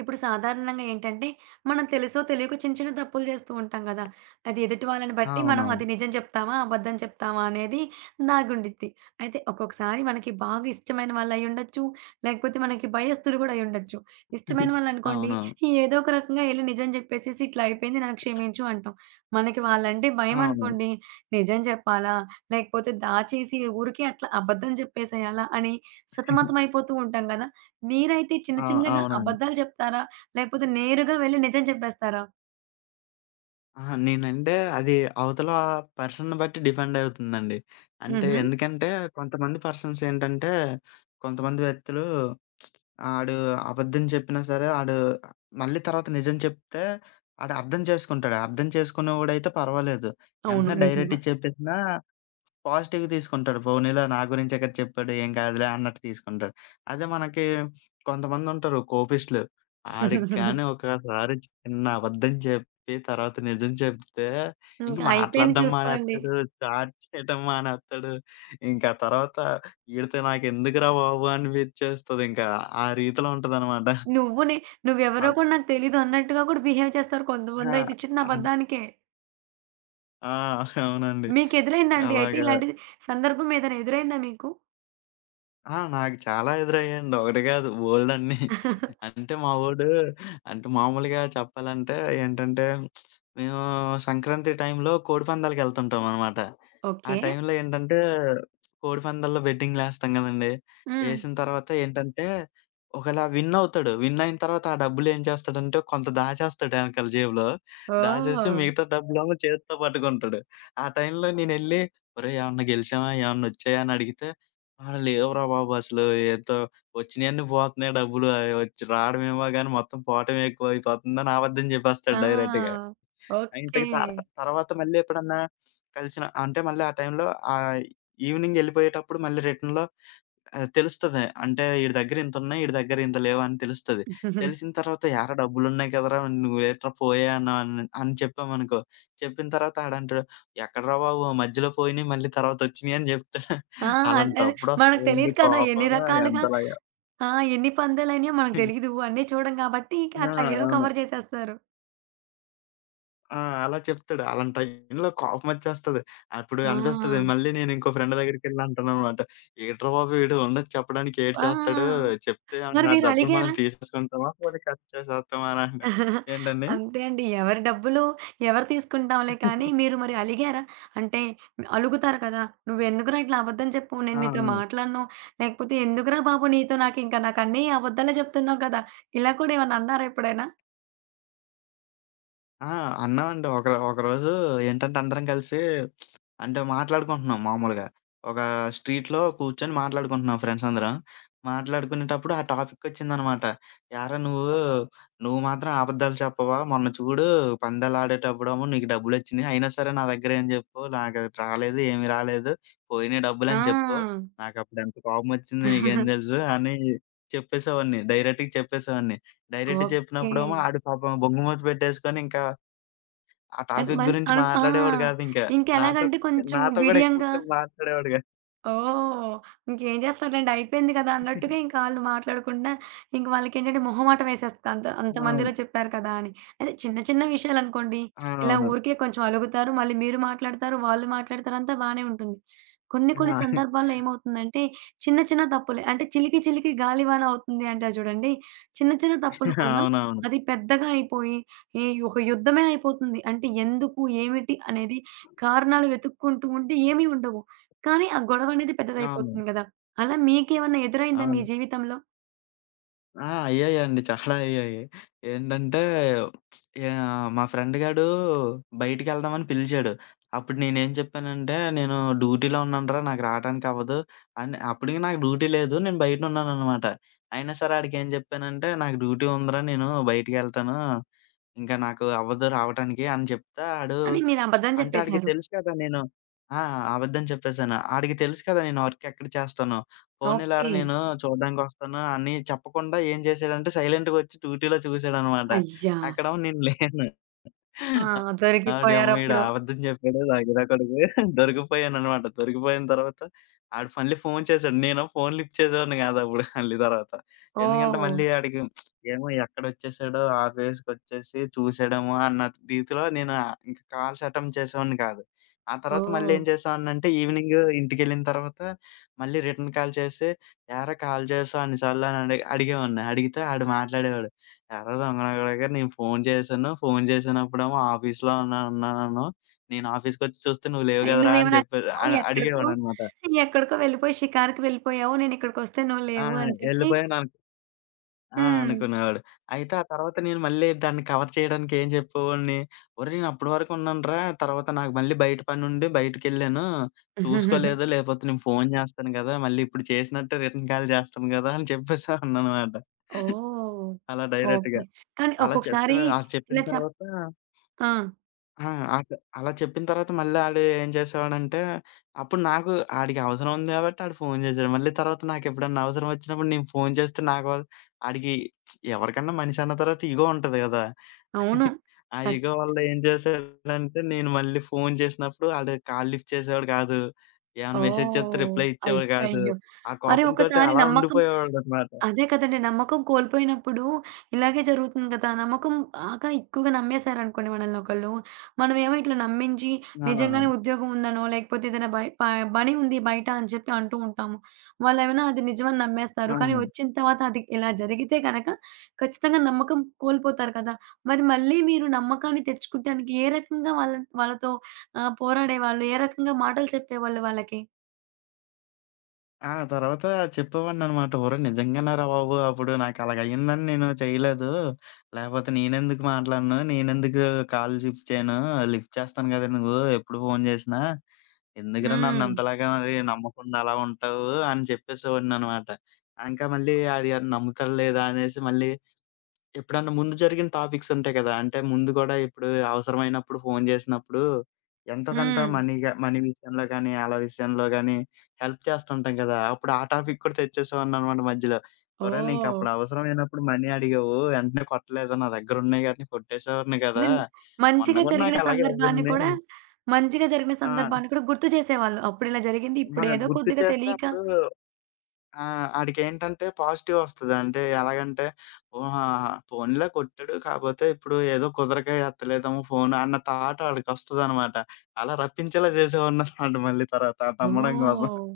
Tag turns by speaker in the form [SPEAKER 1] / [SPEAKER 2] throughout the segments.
[SPEAKER 1] ఇప్పుడు సాధారణంగా ఏంటంటే, మనం తెలుసో తెలియకో చిన్న చిన్న తప్పులు చేస్తూ ఉంటాం గదా! అది ఎదుటి వాళ్ళని బట్టి మనం
[SPEAKER 2] అవునవును.
[SPEAKER 1] అది నిజం చెప్తామా? అబద్ధం చెప్తామా? అనేది దాగుండిద్ది. అయితే ఒక్కొక్కసారి మనకి బాగా ఇష్టమైన వాళ్ళయ్యుండొచ్చు, లేకపోతే మనకి భయస్థులు గూడా అయ్యుండొచ్చు. ఇష్టమైన వాళ్ళనుకోండి,
[SPEAKER 2] అవునవును.
[SPEAKER 1] ఏదో ఒక రకంగా ఎళ్లి నిజం చెప్పేసేసి, "ఇట్లా అయిపోయింది నన్ను క్షమించు" అంటాం. మనకి వాళ్ళంటే
[SPEAKER 2] అవును.
[SPEAKER 1] భయమనుకోండి, నిజం చెప్పాలా? లేకపోతే దాచేసి ఊరికే అట్లా అబద్ధం చెప్పేసేయాలా? అని సతమతమైపోతూ ఉంటాం గదా! మీరైతే చిన్న
[SPEAKER 2] ఆ!
[SPEAKER 1] చిన్నగా
[SPEAKER 2] అవునండి.
[SPEAKER 1] అబద్ధాలు చెప్తారా? లేకపోతే నేరుగా వెళ్లి నిజం చెప్పేస్తారా?
[SPEAKER 2] అహా! నేనంటే అది అవతల పర్సన్‌ని బట్టి డిపెండ్ అవుతుందండి. అంటే
[SPEAKER 1] హుహు.
[SPEAKER 2] ఎందుకంటే కొంతమంది పర్సన్స్ ఏంటంటే కొంతమంది వ్యక్తులు ఆడు అబద్ధం చెప్పినా సరే ఆడు మళ్ళీ తర్వాత నిజం చెప్తే ఆడు అర్థం చేసుకుంటాడు. అర్థం చేసుకునేవాడైతే పర్వాలేదు.
[SPEAKER 1] అవును.
[SPEAKER 2] ఎంటనే
[SPEAKER 1] నిజంగా.
[SPEAKER 2] డైరెక్ట్‌గా చెప్పేసినా పాజిటివ్‌గా తీసుకుంటాడు. పోనీలే నా గురించే కదా చెప్పాడు. ఏం కాదులే అన్నట్టు తీసుకుంటాడు. అదే మనకి కొంతమందుంటారు కోపిష్ఠులు. ఆడికి గాని ఒకసారి చిన్న అబద్ధం చెప్పి తర్వాత నిజం చెప్తే ఇంక
[SPEAKER 1] ఇంకా అయిపోయింది
[SPEAKER 2] మాట్లాడడం
[SPEAKER 1] చూసుకోండి.
[SPEAKER 2] మానేత్తాడు. చాట్ చేయడం మానేత్తాడు. ఇంకా తర్వాత ఈడితో నాకెందుకురా బాబు అనిపిచ్చేస్తది ఇంకా. ఆ రీతిలో ఉంటదనమాట.
[SPEAKER 1] నువ్వు నే నువ్వెవరో
[SPEAKER 2] వాళ్ళ
[SPEAKER 1] కూడా నాకు తెలీదు అన్నట్టుగా కూడా బిహేవ్ చేస్తారు
[SPEAKER 2] ఆ!
[SPEAKER 1] కొంతమందయితే చిన్న
[SPEAKER 2] అన్
[SPEAKER 1] అబద్ధానికే.
[SPEAKER 2] ఆ! అవునండి.
[SPEAKER 1] మీకెదురైందండి అయితే
[SPEAKER 2] అలాగా
[SPEAKER 1] ఇలాంటి సందర్భం ఏదైనా ఎదురైందా మీకు?
[SPEAKER 2] ఆ! నాకు చాలా ఎదురయ్యాయండి. ఒకటి కాదు బోలెడన్ని. అంటే మా వోడు అంటే మామూలుగా చెప్పాలంటే ఏంటంటే, మేము సంక్రాంతి టైంలో కోడి పందాలకెళ్తుంటామనమాట. ఆ
[SPEAKER 1] ఓకే.
[SPEAKER 2] టైంలో ఏంటంటే, కోడి పందాల్లో బెట్టింగులేస్తాం గదండీ!
[SPEAKER 1] హ్మ్.
[SPEAKER 2] ఏసిన తర్వాత ఏంటంటే, ఒకలా విన్ అవుతాడు. విన్ అయిన తర్వాత ఆ డబ్బులేం చేస్తాడంటే, కొంత దాచేస్తాడు ఎనకాల జేబులో. దాచేసి
[SPEAKER 1] ఓహ్!
[SPEAKER 2] మిగతా డబ్బులేమో చేత్తో పట్టుకుంటాడు. ఆ టైంలో నేనెళ్లి, "ఒరేయ్! ఏమన్నా గెలిచామా? ఏమన్నొచ్చాయా?" అని అడిగితే అహా! లేవురా బాబు అసలు. ఏదో వచ్చినయన్నీ పోతున్నాయి డబ్బులు. అయి వచ్చి రావడమేమో గాని మొత్తం పోవటమే ఎక్కువైపోతుందని అబద్ధం చెప్పేస్తాడు డైరెక్ట్‌గా.
[SPEAKER 1] ఆ!
[SPEAKER 2] ఆ!
[SPEAKER 1] ఓకే.
[SPEAKER 2] ఇంతకి తర తర్వాత మళ్ళీ ఎప్పుడన్నా కలిసిన అంటే మళ్ళీ ఆ టైంలో ఆహ్, ఈవెనింగ్ ఎళ్ళిపోయేటప్పుడు మళ్ళీ రిటర్న్‌లో ఆ! తెలుస్తది. అంటే ఈడి దగ్గర ఇంతున్నయి, ఈడి దగ్గర ఇంత లేవని తెలుస్తది. తెలిసిన తర్వాత "ఏరా డబ్బులున్నయి కదరా! నువ్వేట్రా పోయాయి" అన్నావని అని అని చెప్పామనుకో, చెప్పిన తర్వాత ఆడంటాడు, "ఎక్కడరా బాబు! మధ్యలో పోయినయి మళ్ళీ తర్వాత వచ్చినయి" అని చెప్తాడు.
[SPEAKER 1] ఆ! అదే మనకు
[SPEAKER 2] అలాంటప్పుడొస్తదండి
[SPEAKER 1] తెలీదు కదా! ఎన్ని
[SPEAKER 2] కోపం
[SPEAKER 1] రకాలుగా
[SPEAKER 2] ఎంతలాగా.
[SPEAKER 1] ఆ! ఎన్ని పందాలైనయో మనకు తెలీదు. అన్నీ చూడం కాబట్టి ఇక
[SPEAKER 2] ఆ!
[SPEAKER 1] అట్లా ఏదో
[SPEAKER 2] అవును.
[SPEAKER 1] కవర్ జేసేస్తారు.
[SPEAKER 2] ఆ! అలా చెప్తాడు. అలాంటి టైంలో కోపమొచ్చేస్తది. అప్పుడు అనిపిస్తది
[SPEAKER 1] ఆ!
[SPEAKER 2] మళ్ళీ నేను ఇంకో ఫ్రెండ్ దగ్గరికెళ్ళి అంటాననమాట. "ఏంట్రా బాబు వీడు ఉన్నది చెప్పడానికి ఏటి చేస్తాడు?
[SPEAKER 1] ఆ!
[SPEAKER 2] చెప్తే
[SPEAKER 1] మరి
[SPEAKER 2] ఆ
[SPEAKER 1] మీరు
[SPEAKER 2] డబ్బులు మనం
[SPEAKER 1] అలిగారా?
[SPEAKER 2] తీసేసుకుంటామా, పోనీ ఖర్చు చేసేస్తామా" అని. ఏంటండి?
[SPEAKER 1] అంతే అండి. ఎవరి డబ్బులు ఎవరు తీసుకుంటాంలే కానీ మీరు మరి అలిగారా? అంటే అలుగుతారు కదా! "నువ్వెందుకురా ఇట్లా అబద్ధం చెప్పు?
[SPEAKER 2] ఆ!
[SPEAKER 1] నేను నీతో
[SPEAKER 2] ఆ!
[SPEAKER 1] మాట్లాడను. లేకపోతే ఎందుకురా బాబు నీతో నాకన్నీ అబద్ధాలే చెప్తున్నావు కదా!" ఇలా కూడా ఏమన్నా అన్నారా ఎప్పుడైనా?
[SPEAKER 2] ఆ! అన్నామండి. ఒకరోజు ఏంటంటే అందరం కలిసి అంటే మాట్లాడుకుంటున్నాం మామూలుగా. ఒక స్ట్రీట్‌లో కూర్చొని మాట్లాడుకుంటున్నాం ఫ్రెండ్స్ అందరం. మాట్లాడుకునేటప్పుడు ఆ టాపికొచ్చిందనమాట. "ఏరా నువ్వు, నువ్వు మాత్రం అబద్ధాలు చెప్పవా? మొన్న చూడు పందాలాడేటప్పుడేమో నీకు డబ్బులొచ్చినియి. అయినా సరే నా దగ్గర ఏం చెప్పు? నాకు రాలేదు, ఏమి రాలేదు. పోయినయి డబ్బులని చెప్పు.
[SPEAKER 1] ఆ!
[SPEAKER 2] నాకప్పుడు ఎంత కోపమొచ్చింది నీకేం తెలుసు" అని చెప్పేసేవాడిని. డైరెక్ట్‌గా చెప్పేసేవాడిని. డైరెక్ట్‌గా
[SPEAKER 1] ఓకే.
[SPEAKER 2] చెప్పినప్పుడేమో ఆడు పాపం బొంగుమూతి పెట్టేసుకొని ఇంకా ఆ
[SPEAKER 1] అంటే
[SPEAKER 2] టాపిక్
[SPEAKER 1] మళ్ళీ
[SPEAKER 2] గురించి
[SPEAKER 1] అను ఆ!
[SPEAKER 2] మాట్లాడేవాడు గాదు ఇంకా. నాతో
[SPEAKER 1] ఇంకెలాగంటే కొంచెం
[SPEAKER 2] నాతో గూడా
[SPEAKER 1] బిడియంగా
[SPEAKER 2] ఎక్కువసేపు మాట్లాడేవాడు గాదు.
[SPEAKER 1] ఓహ్! ఇంకేం జేస్తారులెండి. అయిపోయింది గదా! అన్నట్టుగా ఇంక ఆళ్ళు మాట్లాడకుండా ఇంక వాళ్ళకేంటంటే మొహమాటం వేసేస్తది. అంతమందిలో
[SPEAKER 2] అవును.
[SPEAKER 1] చెప్పారు కదా! అని. అదే చిన్న చిన్న విషయాలనుకోండి.
[SPEAKER 2] ఆ!
[SPEAKER 1] ఇలా
[SPEAKER 2] అవును.
[SPEAKER 1] ఊరికే కొంచెం అలుగుతారు. మళ్ళీ మీరు మాట్లాడతారు, వాళ్ళు మాట్లాడతారు అంతా బానే ఉంటుంది. కొన్ని కొన్ని
[SPEAKER 2] ఆ!
[SPEAKER 1] సందర్భాల్లో ఏమవుతుందంటే చిన్న చిన్న తప్పులే అంటే చిలికి చిలికి గాలివాన అవుతుంది అంటారు చూడండి. చిన్న చిన్న తప్పులు కూడా
[SPEAKER 2] అవునవును.
[SPEAKER 1] అది పెద్దగా అయిపోయి ఈ ఒక యుద్ధమే అయిపోతుంది. అంటే ఎందుకు? ఏమిటి? అనేది కారణాలు వెతుక్కుంటూ ఉంటే ఏమి ఉండవు. కానీ ఆ గొడవనేది
[SPEAKER 2] అవును.
[SPEAKER 1] పెద్దదయిపోతుంది గదా! అలా మీకేమన్నా ఎదురైందా మీ
[SPEAKER 2] అవును.
[SPEAKER 1] జీవితంలో?
[SPEAKER 2] ఆ! అయ్యాయండి. చాలా అయ్యాయి. ఏంటంటే యాహ్! మా ఫ్రెండ్ గాడు బయటికెళ్దామని పిలిచాడు. అప్పుడు నేనేం చెప్పానంటే, "నేను డ్యూటీలో ఉన్నానురా నాకు రావటానికవ్వదు" అని అప్పటికి నాకు డ్యూటీ లేదు. నేను బయటనున్నాననమాట. అయినా సరే ఆడికేం జెప్పానంటే, "నాకు డ్యూటీ ఉందిరా నేను బయటికెళ్తాను" ఇంకా నాకు అవ్వదు రావటానికి అని చెప్తే ఆడు
[SPEAKER 1] అని మీరు అబద్ధం
[SPEAKER 2] అంటే ఆడికి
[SPEAKER 1] చెప్పేసారు.
[SPEAKER 2] తెలుసు కదా నేను ఆ! అబద్ధం చెప్పేసాను. ఆడికి తెలుసు కదా నేను వర్క్ ఎక్కడ చేస్తానో. పోనీలెరా
[SPEAKER 1] ఓకే.
[SPEAKER 2] నేను చూడ్డానికొస్తాను అని చెప్పకుండా ఏం చేశాడంటే సైలెంట్‌గొచ్చి డ్యూటీలో చూసాడనమాట.
[SPEAKER 1] అయ్యా!
[SPEAKER 2] అక్కడేమో నేను లేను.
[SPEAKER 1] ఆ!
[SPEAKER 2] ఆడేమో ఈడు
[SPEAKER 1] దొరికిపోయారప్పుడు.
[SPEAKER 2] అబద్ధం చెప్పాడు నా కొడుకు దొరికిపోయాననమాట. దొరికిపోయిన తర్వాత ఆడు మళ్ళీ ఫోన్ చేసాడు. నేను ఫోన్ లిఫ్ట్ చేసేవాడిని కాదప్పుడు మళ్ళీ తర్వాత. ఎందుకంటే
[SPEAKER 1] ఓహ్!
[SPEAKER 2] మళ్ళీ ఆడికి ఏమో ఎక్కడొచ్చేసాడో ఆఫీస్‌కొచ్చేసి చూసాడేమో అన్న రీతిలో నేను ఇంక కాల్స్ అటెంప్ట్ చేసేవాడిని కాదు. ఆ తర్వాత మళ్ళీ
[SPEAKER 1] ఓహ్!
[SPEAKER 2] ఏం చేసేవాడినంటే ఈవినింగ్ ఇంటికెళ్ళిన తర్వాత మళ్ళీ రిటర్న్ కాల్ చేసి, "ఏరా కాల్ చేసావు అన్ని సార్లు" అని అడిగేవాడిని. అడిగితే ఆడు మాట్లాడేవాడు. ఎర్ర రంగనగనగ నేను ఫోను చేశాను. ఫోను చేసినప్పుడేమో ఆఫీస్‌లో ఉన్నానను. నేను ఆఫీస్‌కొచ్చి చూస్తే నువ్వు లేవు
[SPEAKER 1] అయి
[SPEAKER 2] గదరా! అని
[SPEAKER 1] నువ్వేమైనా నువ్వు
[SPEAKER 2] అని
[SPEAKER 1] ఎక్కడికో,
[SPEAKER 2] అడిగేవాడనమాట.
[SPEAKER 1] ఎక్కడికో వెళ్ళిపోయి షికారుకి వెళ్ళిపోయావు. నేనిక్కడికొస్తే నువ్వు
[SPEAKER 2] ఆ!
[SPEAKER 1] లేవు అని చెప్పి
[SPEAKER 2] ఎళ్ళిపోయానను ఆ!
[SPEAKER 1] హ్మ్.
[SPEAKER 2] అనుకునేవాడు. అయితే ఆ తర్వాత నేను మళ్ళీ దాన్ని కవర్ చేయడానికి ఏం చెప్పేవాడిని, ఒరేయ్! నేను అప్పటి వరకు ఉన్నానురా. తర్వాత నాకు మళ్ళీ బయట పనుండి బయటికెళ్ళాను. చూసుకోలేదు. లేపోతే నేను ఫోను చేస్తాను గదా! మళ్ళీ ఇప్పుడు చేసినట్టే రిటర్న్ కాల్ చేస్తాను గదా! అని చెప్పేసేవాడిననమాట.
[SPEAKER 1] ఓహ్!
[SPEAKER 2] అలా డైరెక్ట్‌గా.
[SPEAKER 1] ఓకే. కానీ
[SPEAKER 2] అలా చెప్పిన
[SPEAKER 1] ఒక్కొక్కసారి
[SPEAKER 2] అది చెప్పిన
[SPEAKER 1] ఇలా చెప్
[SPEAKER 2] తర్వాత
[SPEAKER 1] ఆ!
[SPEAKER 2] ఆ! అట్ అలా చెప్పిన తర్వాత మళ్ళీ ఆడు ఏం చేసేవాడంటే, అప్పుడు నాకు ఆడికి అవసరం ఉంది కాబట్టి ఆడు ఫోను చేసాడు. మళ్ళీ తర్వాత నాకెప్పుడన్నా అవసరం వచ్చినప్పుడు నేను ఫోను చేస్తే నా గోల ఆడికి ఎవరికన్నా మనిషి అన్న తర్వాత ఇగో ఉంటది గదా!
[SPEAKER 1] అవును.
[SPEAKER 2] ఆ
[SPEAKER 1] ఖచ్
[SPEAKER 2] ఇగో వల్ల ఏం చేశాడంటే, నేను మళ్ళీ ఫోను చేసినప్పుడు ఆడు కాల్ లిఫ్ట్ చేసేవాడు కాదు. ఏమన్నా మెసేజ్ చేస్తే
[SPEAKER 1] ఓహ్!
[SPEAKER 2] రిప్లై ఇచ్చేవాడు కాదు.
[SPEAKER 1] అయ్యయ్యో!
[SPEAKER 2] ఆ
[SPEAKER 1] మరి
[SPEAKER 2] కోపంతోటి
[SPEAKER 1] ఒకసారి
[SPEAKER 2] అలా
[SPEAKER 1] నమ్మకం
[SPEAKER 2] ఉండిపోయేవాడనమాట.
[SPEAKER 1] అదే కదండీ! నమ్మకం కోల్పోయినప్పుడు ఇలాగే జరుగుతుంది కదా! నమ్మకం బాగా ఎక్కువగా నమ్మేశారనుకోండి మనల్నొకళ్ళు. మనమేమో ఇట్లా నమ్మించి
[SPEAKER 2] ఆ!
[SPEAKER 1] నిజంగానే ఉద్యోగం ఉందనో, లేకపోతే ఏదైనా బై ప పని ఉంది బయట అని చెప్పి అంటూ ఉంటాము. వాళ్ళేమైనా అది నిజమని నమ్మేస్తారు. కానీ
[SPEAKER 2] అవును.
[SPEAKER 1] వచ్చిన తర్వాత అది ఇలా జరిగితే గనక ఖచ్చితంగా నమ్మకం కోల్పోతారు కదా! మరి మళ్ళీ మీరు నమ్మకాన్ని తెచ్చుకుంటానికి ఏ రకంగా వాళ్ళతో ఆహ్, పోరాడేవాళ్ళు? ఏ రకంగా మాటలు చెప్పేవాళ్ళు వాళ్ళకి?
[SPEAKER 2] ఆ! తర్వాత చెప్పేవాడిననమాట. ఒరేయ్! నిజంగానేరా బాబు! అప్పుడు నాకలాగయ్యిందని నేను చేయలేదు. లేపోతే నేనెందుకు మాట్లాడను? నేనెందుకు కాల్ లిఫ్ట్ చేయను? లిఫ్ట్ చేస్తాను గదా! నువ్వు ఎప్పుడు ఫోను చేసినా. ఎందుకురా
[SPEAKER 1] హ్మ్.
[SPEAKER 2] నన్నంతలాగా మరి నమ్మకుండా అలా ఉంటావు? అని చెప్పేసేవాడిననమాట. ఇంకా మళ్ళీ ఆడు నమ్ముతాడా లేదా అనేసి మళ్ళీ ఎప్పుడన్నా ముందు జరిగిన టాపిక్స్ ఉంటాయి కదా! అంటే ముందు గూడా ఇప్పుడు అవసరమైనప్పుడు ఫోను జేసినప్పుడు ఎంతో కొంత
[SPEAKER 1] హ్మ్.
[SPEAKER 2] మనీగా మనీ విషయంలో గానీ, ఆళ్ళ విషయంలో గానీ హెల్ప్ చేస్తుంటాం కదా! అప్పుడు ఆ టాపిక్ కూడా తెచ్చేసేవాడిననమాట మధ్యలో. ఒరేయ్!
[SPEAKER 1] ఓహ్!
[SPEAKER 2] నీకప్పుడు అవసరమైనప్పుడు మనీ అడిగావు, వెంటనే కొట్టలేదు నా దగ్గరున్నాయి గాని కొట్టేసేవాడిని
[SPEAKER 1] అంటే
[SPEAKER 2] కదా! మొన్న
[SPEAKER 1] మంచిగా
[SPEAKER 2] గూడా
[SPEAKER 1] జరిగిన
[SPEAKER 2] నాకు అలాగే
[SPEAKER 1] సందర్భాన్ని
[SPEAKER 2] అవ్వింది.
[SPEAKER 1] కూడా మంచిగా జరిగిన
[SPEAKER 2] ఆ!
[SPEAKER 1] సందర్భాన్ని కూడా గుర్తు చేసేవాళ్ళు. అప్పుడిలా జరిగింది.
[SPEAKER 2] ఆ!
[SPEAKER 1] ఇప్పుడేదో
[SPEAKER 2] గుర్తు
[SPEAKER 1] కొద్దిగా
[SPEAKER 2] చేస్తే
[SPEAKER 1] తెలియక
[SPEAKER 2] అప్పుడు ఆ! ఆడికేంటంటే పాజిటివ్ ఒస్తది. అంటే ఎలాగంటే, ఓహా! పోనీలే కొట్టాడు. కాపోతే ఇప్పుడు ఏదో కుదరక ఎత్తలేదేమో ఫోను అన్న థాట్ ఆడికొస్తదనమాట. అలా రప్పించేలా చేసేవాడిననమాట మళ్ళీ తర్వాత ఆ నమ్మడం కోసం.
[SPEAKER 1] ఓహ్!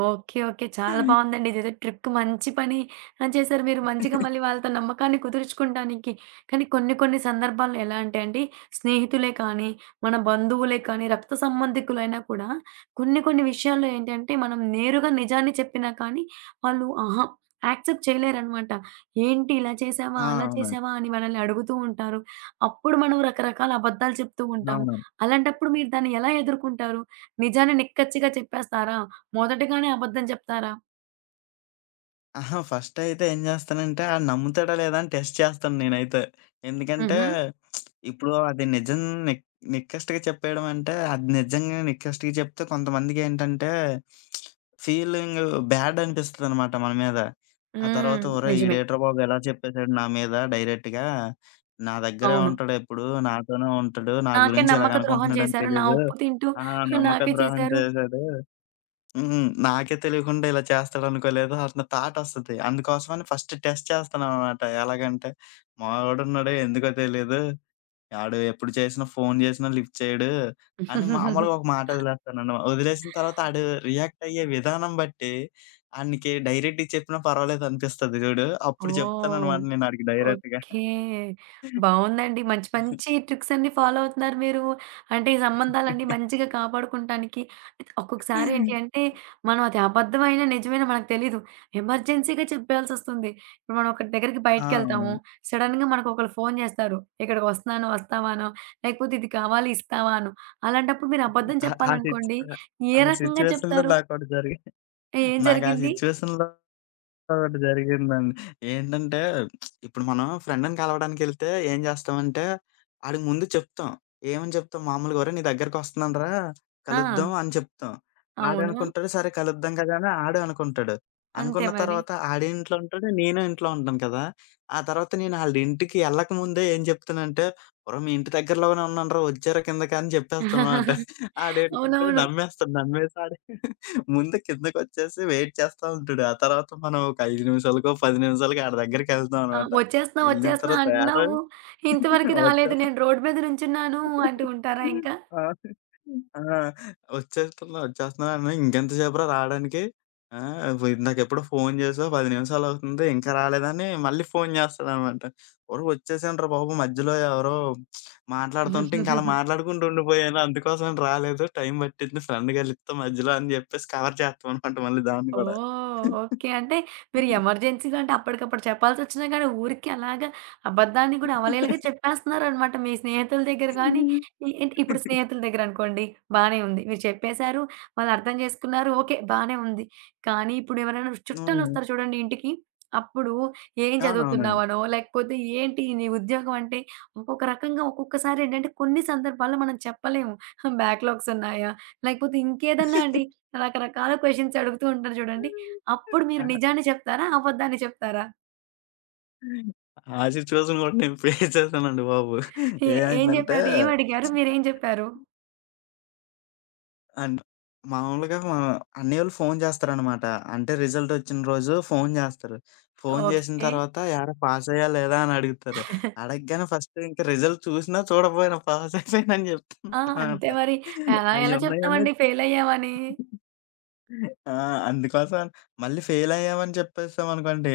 [SPEAKER 1] ఓకే. ఓకే. చాలా బావుందండి. ఇదేదో ట్రిక్ మంచి పని ఆహ్, చేశారు మీరు. మంచిగా మళ్ళీ వాళ్ళతో నమ్మకాన్ని కుదుర్చుకుంటానికి. కానీ కొన్ని కొన్ని సందర్భాల్లో ఎలా అంటే అండి, స్నేహితులే కానీ, మన బంధువులే కానీ, రక్త సంబంధికులైనా కూడా కొన్ని కొన్ని విషయాల్లో ఏంటంటే, మనం నేరుగా నిజాన్ని చెప్పినా కానీ వాళ్ళు అహా! యాక్సెప్ట్ చేయలేరనమాట. ఏంటి ఇలా చేశావా?
[SPEAKER 2] ఆ!
[SPEAKER 1] అలా
[SPEAKER 2] అవునండి.
[SPEAKER 1] చేశావా? అని మనల్ని అడుగుతూ ఉంటారు. అప్పుడు మనం రకరకాల అబద్ధాలు చెప్తూ ఉంటాము.
[SPEAKER 2] అవును.
[SPEAKER 1] అలాంటప్పుడు మీరు దాన్ని ఎలా ఎదుర్కుంటారు? నిజాన్ని నిక్కచ్చిగా చెప్పేస్తారా? మొదటగానే అబద్ధం చెప్తారా?
[SPEAKER 2] అహా! ఫస్టయితే ఏం జేస్తానంటే, ఆడు నమ్ముతాడా లేదా అని టెస్ట్ చేస్తాను నేనైతే. ఎందుకంటే,
[SPEAKER 1] హుహు.
[SPEAKER 2] ఇప్పుడు అది నిజం నిక్ నిక్కచ్చిగా చెప్పేయడం అంటే, అది నిజంగా నిక్కచ్చిగా చెప్తే కొంతమందికేంటంటే, ఫీలింగు బ్యాడ్ అనిపిస్తదనమాట మన మీద. ఆ తర్వాత
[SPEAKER 1] హ్మ్.
[SPEAKER 2] ఒరేయ్!
[SPEAKER 1] నిజమే.
[SPEAKER 2] ఈడేట్రా బాబు ఎలా చెప్పేసాడు నా మీద డైరెక్ట్‌గా. నా దగ్గరే
[SPEAKER 1] అవును.
[SPEAKER 2] ఉంటాడెప్పుడు, నాతోనే ఉంటాడు, నా
[SPEAKER 1] నాకే
[SPEAKER 2] గురించి
[SPEAKER 1] నమ్మక ద్రోహం
[SPEAKER 2] ఇలాగనుకుంటున్నాడని
[SPEAKER 1] చేశారు. నా
[SPEAKER 2] తెలీదు.
[SPEAKER 1] ఉప్పు తింటూ
[SPEAKER 2] ఆ! నమ్మక
[SPEAKER 1] నాకే
[SPEAKER 2] ద్రోహం
[SPEAKER 1] చేశారు.
[SPEAKER 2] చేశాడు. హ్మ్. నాకే తెలియకుండా ఇలా చేస్తాడనుకోలేదు. అన్న థాటొస్తది. అందుకోసమని ఫస్ట్ టెస్ట్ చేస్తాననమాట. ఎలాగంటే, మావోడున్నాడే ఎందుకో తెలీదు. ఆడు ఎప్పుడు చేసినా ఫోను చేసినా లిఫ్ట్ చేయడు అని మామూలుగా ఒక మాట వదిలేసిన తర్వాత ఆడు రియాక్ట్ అయ్యే విధానం బట్టి ఆనికి డైరెక్ట్‌గా చెప్పినా పర్వాలేదనిపిస్తది చూడు. అప్పుడు
[SPEAKER 1] ఓహ్!
[SPEAKER 2] చెప్తానన్నమాట నేను ఆడికి డైరెక్ట్‌గా.
[SPEAKER 1] ఓకే. బావుందండి. మంచి మంచి ట్రిక్స్ అన్నీ ఫాలో అవుతున్నారు మీరు. అంటే ఈ సంబంధాలన్నీ మంచిగా కాపాడుకుంటానికి ఒక్కొక్కసారి ఏంటి అంటే, మనం అది అబద్ధమైన, నిజమైన మనకు తెలీదు. ఎమర్జెన్సీగా చెప్పేయాల్సొస్తుంది. ఇప్పుడు మనం ఒకరి దగ్గరికి
[SPEAKER 2] ఆ! అవును.
[SPEAKER 1] బయటికెళ్తాము. సడెన్‌గా మనకు ఒకళ్ళు ఫోను చేస్తారు. "ఇక్కడికొస్తున్నాను వస్తావా?" అనో, లేకపోతే "ఇది కావాలి ఇస్తావా?" అనో. అలాంటప్పుడు మీరు అబద్ధం
[SPEAKER 2] ఆ ఆ సిచ్
[SPEAKER 1] చెప్పాలనుకోండి,
[SPEAKER 2] ఆ
[SPEAKER 1] ఏ
[SPEAKER 2] ఆ
[SPEAKER 1] రకంగా
[SPEAKER 2] సిట్యుయేషన్‌లో
[SPEAKER 1] చెప్తారు?
[SPEAKER 2] నాకోటి జరిగి
[SPEAKER 1] ఏం
[SPEAKER 2] నాకు ఆ
[SPEAKER 1] జరిగింది?
[SPEAKER 2] సిట్యుయేషన్‌లో ఒకటి జరిగిందండి. ఏంటంటే ఇప్పుడు మనం ఫ్రెండ్‌ని కలవడానికెళ్తే ఏం చేస్తామంటే, ఆడికి ముందు చెప్తాం. ఏమని చెప్తాం మామూలుగా "ఒరేయ్! నీ దగ్గరికొస్తున్నాను రా
[SPEAKER 1] ఆ!
[SPEAKER 2] కలుద్దాం" అని చెప్తాం.
[SPEAKER 1] అవును.
[SPEAKER 2] ఆడనుకుంటాడు సరే కలుద్దాం కదా! అని ఆడే అనుకుంటాడు.
[SPEAKER 1] అంతే
[SPEAKER 2] అనుకున్న
[SPEAKER 1] మరి.
[SPEAKER 2] తర్వాత ఆడింట్లో ఉంటాడు, నేను ఇంట్లో ఉంటాను కదా! ఆ తర్వాత నేను ఆళ్ళ ఇంటికి ఎళ్ళకముందే ఏం చెప్తానంటే, "ఒరేయ్! మీ ఇంటి దగ్గరలోనే ఉన్నానురా వచ్చేరా కిందకి" అని చెప్పేస్తానమాట. ఆడేంటంటే
[SPEAKER 1] అవునవును.
[SPEAKER 2] నమ్మేస్తాడు. నమ్మేసి ఆడు ముందు కిందకొచ్చేసి వెయిట్ చేస్తా ఉంటాడు. ఆ తర్వాత మనం ఒక 5 నిమిషాలకో, 10 నిమిషాలకో ఆడి దగ్గరికెళ్తాం
[SPEAKER 1] ఆ!
[SPEAKER 2] అనమాట.
[SPEAKER 1] "వచ్చేస్తున్నా,
[SPEAKER 2] ఎళ్ళిన
[SPEAKER 1] వచ్చేస్తున్నా"
[SPEAKER 2] తర్వాత ఏరా!
[SPEAKER 1] అంటున్నావు. ఇంతవరకు రాలేదు.
[SPEAKER 2] వచ్చేస్తున్నాను.
[SPEAKER 1] నేను రోడ్డు మీద నుంచున్నాను అంటూ ఉంటారా ఇంకా?
[SPEAKER 2] ఆ! ఆ! వచ్చేస్తున్నా, వచ్చేస్తున్నా అన్నా ఇంకెంత సేపురా రావడానికి? ఆ! ఇందాకెప్పుడో ఫోను చేసావు 10 నిమిషాలవుతుంది ఇంకా రాలేదని మళ్ళీ ఫోను చేస్తాడనమాట. ఒరేయ్! వచ్చేసానురా బాబు మధ్యలో ఎవరో మాట్లాడుతుంటే ఇంక అలా మాట్లాడుకుంటూ ఉండిపోయాను. అందుకోసమని రాలేదు. టైం పట్టింది ఫ్రెండ్ కలిస్తే మధ్యలో అని చెప్పేసి కవర్ చేస్తామనమాట మళ్ళీ దాన్ని గూడా.
[SPEAKER 1] ఓహ్! ఓకే. అంటే మీరు ఎమర్జెన్సీ‌గా అంటే అప్పటికప్పుడు చెప్పాల్సొచ్చినా గానీ, ఊరికే అలాగా అబద్ధాన్ని గూడా అవలీలగా చెప్పేస్తున్నారనమాట. మీ స్నేహితుల దగ్గర గానీ,
[SPEAKER 2] హ్మ్.
[SPEAKER 1] ఏంటి ఇప్పుడు స్నేహితుల దగ్గరనుకోండి బానే ఉంది. మీరు చెప్పేశారు, వాళ్ళర్థం జేసుకున్నారు. ఓకే. బానే ఉంది. కానీ ఇప్పుడు ఎవరైనా చుట్టాలొస్తారు చూడండి ఇంటికి, అప్పుడు ఏం
[SPEAKER 2] ఆ! అవునండి.
[SPEAKER 1] చదువుతున్నావనో, లేకపోతే ఏంటి నీ ఉద్యోగం అంటే, ఒక్కొక్క రకంగా ఒక్కొక్కసారేంటంటే కొన్ని సందర్భాల్లో మనం చెప్పలేము. బ్యాక్‌లాగ్స్ ఉన్నాయా? లేకపోతే ఇంకేదన్నా అండి. రకరకాల క్వెషన్స్ అడుగుతూ ఉంటారు చూడండి. అప్పుడు
[SPEAKER 2] ఆ!
[SPEAKER 1] మీరు నిజాన్ని చెప్తారా? అబద్ధాన్ని చెప్తారా?
[SPEAKER 2] ఆ సిట్యుయేషన్ కూడా నేను ఫేస్ చేశానండి బాబు.
[SPEAKER 1] ఏ ఏం
[SPEAKER 2] ఏమైందంటే
[SPEAKER 1] చెప్పారు? ఏం అడిగారు? మీరేం చెప్పారు?
[SPEAKER 2] అండ్ మామూలుగా మా అన్నయ్యోళ్ళు ఫోన్ చేస్తారనమాట. అంటే రిజల్ట్ వచ్చిన రోజు ఫోన్ చేస్తారు. ఫోన్ చేసిన
[SPEAKER 1] ఓకే.
[SPEAKER 2] తర్వాత "ఏరా పాస్ అయ్యావా లేదా?" అని అడుగుతారు. అడగగానే ఫస్ట్ ఇంక రిజల్ట్ చూసినా చూడకపోయినా పాస్ అయిపోయానని
[SPEAKER 1] ఆ!
[SPEAKER 2] చెప్తాననమాట.
[SPEAKER 1] అంతే మరి. అలా ఎలా
[SPEAKER 2] అయ్యున్నాయని
[SPEAKER 1] చెప్తామండి ఫెయిల్ అయ్యామని.
[SPEAKER 2] ఆ! అందుకోసం మళ్ళీ ఫెయిలయ్యామని చెప్పేసామనుకోండి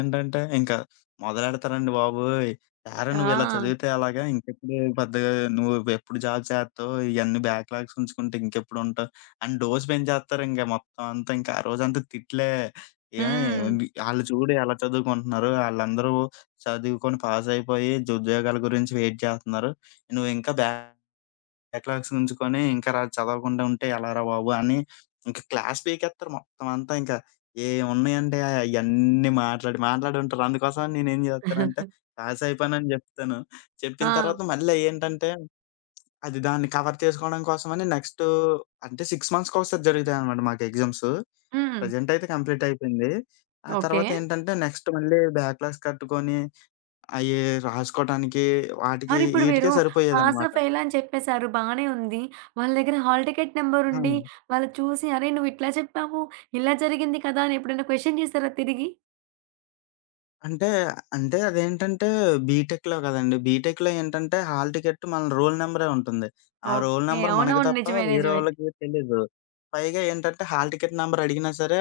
[SPEAKER 2] ఏంటంటే, ఇంకా మొదలెడతారండి బాబోయ్! "ఏరా నువ్విలా
[SPEAKER 1] ఆ!
[SPEAKER 2] చదివితే ఎలాగా? ఇంకెప్పుడు పెద్దగా నువ్వెప్పుడు జాబ్ చేత్తావు? ఇయన్నీ బ్యాక్‌లాగ్స్ ఉంచుకుంటే ఇంకెప్పుడుంటావు?" అని డోస్ పెంచేస్తారింక మొత్తం అంతా. ఇంక ఆ రోజంతా తిట్లే. "ఏం
[SPEAKER 1] హ్మ్.
[SPEAKER 2] ఆళ్ళు చూడు ఎలా చదువుకుంటున్నారు. ఆళ్ళందరూ చదువుకొని పాసయిపోయి ఉద్యోగాల గురించి వెయిట్ చేత్తన్నారు. నువ్వింకా బ్యా" ఎకలాక్స్ ఉంచుకొని ఇంకా రా చదవకుండా ఉంటే ఎలారా బాబు అని ఇంకా క్లాస్ పీకేత్తారు మొత్తం అంతా ఇంకా. ఏమున్నాయండి అయన్నీ మాట్లాడి, మాట్లాడి ఉంటారు. అందుకోసమని నేనేం జేస్తానంటే పాస్ అయిపోయానని జెప్తాను. చెప్పిన
[SPEAKER 1] ఆ!
[SPEAKER 2] తర్వాత మళ్ళీ ఏంటంటే దాన్ని కవర్ చేసుకోవడం కోసమని నెక్స్ట్ అంటే 6 మంత్స్‌కొకసారి జరుగుతాయన్నమాట మాకు ఎగ్జామ్స్.
[SPEAKER 1] హ్మ్.
[SPEAKER 2] ప్రెజెంట్ అయితే కంప్లీట్ అయిపోయింది. ఆ
[SPEAKER 1] ఓకే.
[SPEAKER 2] తర్వాత ఏంటంటే నెక్స్ట్ మళ్ళీ బ్యాక్‌లాగ్స్ కట్టుకొని అయి రాసుకోవటానికి వాటికి
[SPEAKER 1] మరిప్పుడు మీరు
[SPEAKER 2] ఈటికే
[SPEAKER 1] పాసా,
[SPEAKER 2] సరిపోయేదన్నమాట.
[SPEAKER 1] ఫెయిలా అని చెప్పేసారు. బానే ఉంది. వాళ్ళ దగ్గర హాల్ టికెట్ నంబర్
[SPEAKER 2] ఆ!
[SPEAKER 1] ఉండి, వాళ్ళు చూసి "అరె! నువ్వు ఇట్లా చెప్పావు. ఇలా జరిగింది కదా!" అని ఎప్పుడైనా క్వెషన్ చేసారా తిరిగి?
[SPEAKER 2] అంటే, అంటే, అదేంటంటే బీటెక్‌లో కదండీ! బీటెక్‌లో ఏంటంటే హాల్ టికెట్ మన రోల్ నంబరే ఉంటుంది. ఆ రోల్
[SPEAKER 1] ఓకే.
[SPEAKER 2] నంబర్ మనకి
[SPEAKER 1] అవునవును.
[SPEAKER 2] తప్ప
[SPEAKER 1] నిజమే.
[SPEAKER 2] వేరే
[SPEAKER 1] నిజమే.
[SPEAKER 2] వాళ్ళకి తెలీదు. పైగా ఏంటంటే హాల్ టికెట్ నంబర్ అడిగినా సరే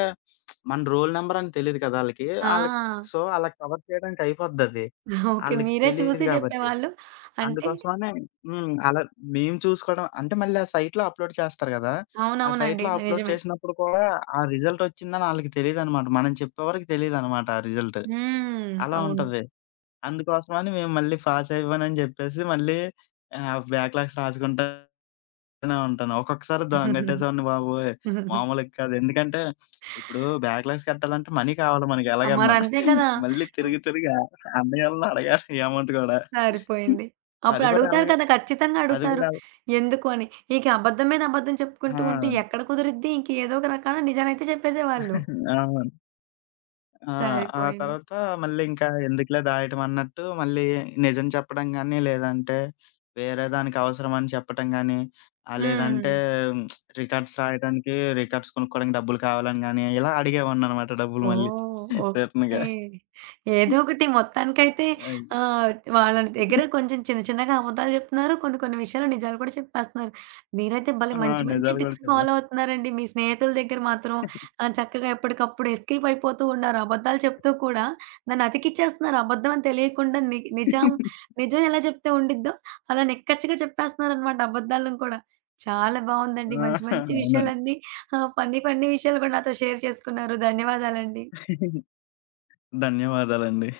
[SPEAKER 2] మన రోల్ నంబర్ అని తెలీదు కదా! ఆళ్ళకి.
[SPEAKER 1] ఆ!
[SPEAKER 2] ఆళ్ళకి సో, అలా కవర్ చేయడానికి అయిపోద్దది.
[SPEAKER 1] ఓకే.
[SPEAKER 2] ఆళ్ళకి
[SPEAKER 1] మీరే
[SPEAKER 2] తెలీదు
[SPEAKER 1] చూసి
[SPEAKER 2] కాబట్టి.
[SPEAKER 1] చెప్పేవాళ్ళు. అంటే
[SPEAKER 2] అందుకోసమనే హ్మ్. అలా మేము చూసుకోవడం అంటే మళ్ళీ ఆ సైట్‌లో అప్‌లోడ్ చేస్తారు కదా! ఆ
[SPEAKER 1] అవునవునండి.
[SPEAKER 2] సైట్‌లో అప్‌లోడ్
[SPEAKER 1] నిజమే.
[SPEAKER 2] చేసినప్పుడు కూడా ఆ రిజల్ట్ వచ్చిందని ఆళ్ళకి తెలీదనమాట. మనం చెప్పే వరకు తెలీదనమాట ఆ రిజల్ట్.
[SPEAKER 1] హ్మ్.
[SPEAKER 2] అలా
[SPEAKER 1] అవును.
[SPEAKER 2] ఉంటది. అందుకోసమని మేము మళ్ళీ పాస్ అయిపోయానని జెప్పేసి మళ్ళీ ఆహ్, బ్యాక్‌లాగ్స్ రాసుకుంటానే ఉంటాను. ఒక్కొక్కసారి దొంగెట్టేసావండి బాబోయ్! మామూలుగా కాదు. ఎందుకంటే ఇప్పుడు బ్యాక్‌లాగ్స్ కట్టాలంటే మనీ కావాలి మనకి
[SPEAKER 1] ఆ!
[SPEAKER 2] ఎలాగన్నా.
[SPEAKER 1] మరంతే కదా!
[SPEAKER 2] మళ్ళీ తిరిగి తిరిగి ఆ అన్నయ్యోళ్ళని అడగాలి అమౌంట్ గూడా.
[SPEAKER 1] సరిపోయింది.
[SPEAKER 2] అది
[SPEAKER 1] అప్పుడు
[SPEAKER 2] గూడా
[SPEAKER 1] అడుగుతారు
[SPEAKER 2] అలాగే
[SPEAKER 1] కదా! ఖచ్చితంగా
[SPEAKER 2] అది
[SPEAKER 1] అడుగుతారు.
[SPEAKER 2] గూడా
[SPEAKER 1] ఎందుకు అని. ఇక అబద్ధం మీద అబద్ధం చెప్పుకుంటూ ఉంటే
[SPEAKER 2] ఆ!
[SPEAKER 1] ఎక్కడ కుదిరిద్ది? ఇంక ఏదో ఒక రకాన నిజాలైతే చెప్పేసేవాళ్ళు.
[SPEAKER 2] అవును. ఆ! ఆ
[SPEAKER 1] సరిపోయింది.
[SPEAKER 2] తర్వాత మళ్ళీ ఇంకా ఎందుకులే దాయటం అన్నట్టు మళ్ళీ నిజం చెప్పడం గాని, లేదంటే వేరే దానికి అవసరమని చెప్పటం గాని,
[SPEAKER 1] హ్మ్.
[SPEAKER 2] లేదంటే రికార్డ్స్ రాయడానికి రికార్డ్స్ కొనుక్కోవడానికి డబ్బులు కావాలని గాని, ఇలా అడిగేవాడిననమాట డబ్బులు మళ్ళీ
[SPEAKER 1] ఓహ్! ఓకే.
[SPEAKER 2] రిటర్న్‌గా.
[SPEAKER 1] ఏదో ఒకటి మొత్తానికైతే
[SPEAKER 2] అయి
[SPEAKER 1] ఆహ్, వాళ్ళ దగ్గర కొంచెం చిన్న చిన్నగా అబద్ధాలు జెప్తున్నారు. కొన్ని కొన్ని విషయాలు నిజాలు కూడా చెప్పేస్తున్నారు. మీరైతే భలే
[SPEAKER 2] ఆ!
[SPEAKER 1] మంచి మంచి
[SPEAKER 2] నిజాలు గూడా
[SPEAKER 1] టిప్స్
[SPEAKER 2] చెప్పా.
[SPEAKER 1] ఫాలో అవుతున్నారండి. మీ స్నేహితుల దగ్గర మాత్రం ఆహ్, చక్కగా ఎప్పటికప్పుడు ఎస్కేప్ అయిపోతూ ఉన్నారు. అబద్ధాలు చెప్తూ కూడా దాన్ని అతికిచ్చేస్తున్నారు. అబద్ధం అని తెలియకుండా నిజం నిజం ఎలా చెప్తే ఉండిద్దో అలా నిక్కచ్చిగా చెప్పేస్తున్నారనమాట అబద్ధాలను కూడా. చాలా బావుందండి.
[SPEAKER 2] ఆ!
[SPEAKER 1] మంచి మంచి
[SPEAKER 2] అవునండి.
[SPEAKER 1] విషయాలన్నీ ఆ! ఫన్నీ ఫన్నీ విషయాలు కూడా నాతో షేర్ చేసుకున్నారు. ధన్యవాదాలండి.
[SPEAKER 2] ధన్యవాదాలండి.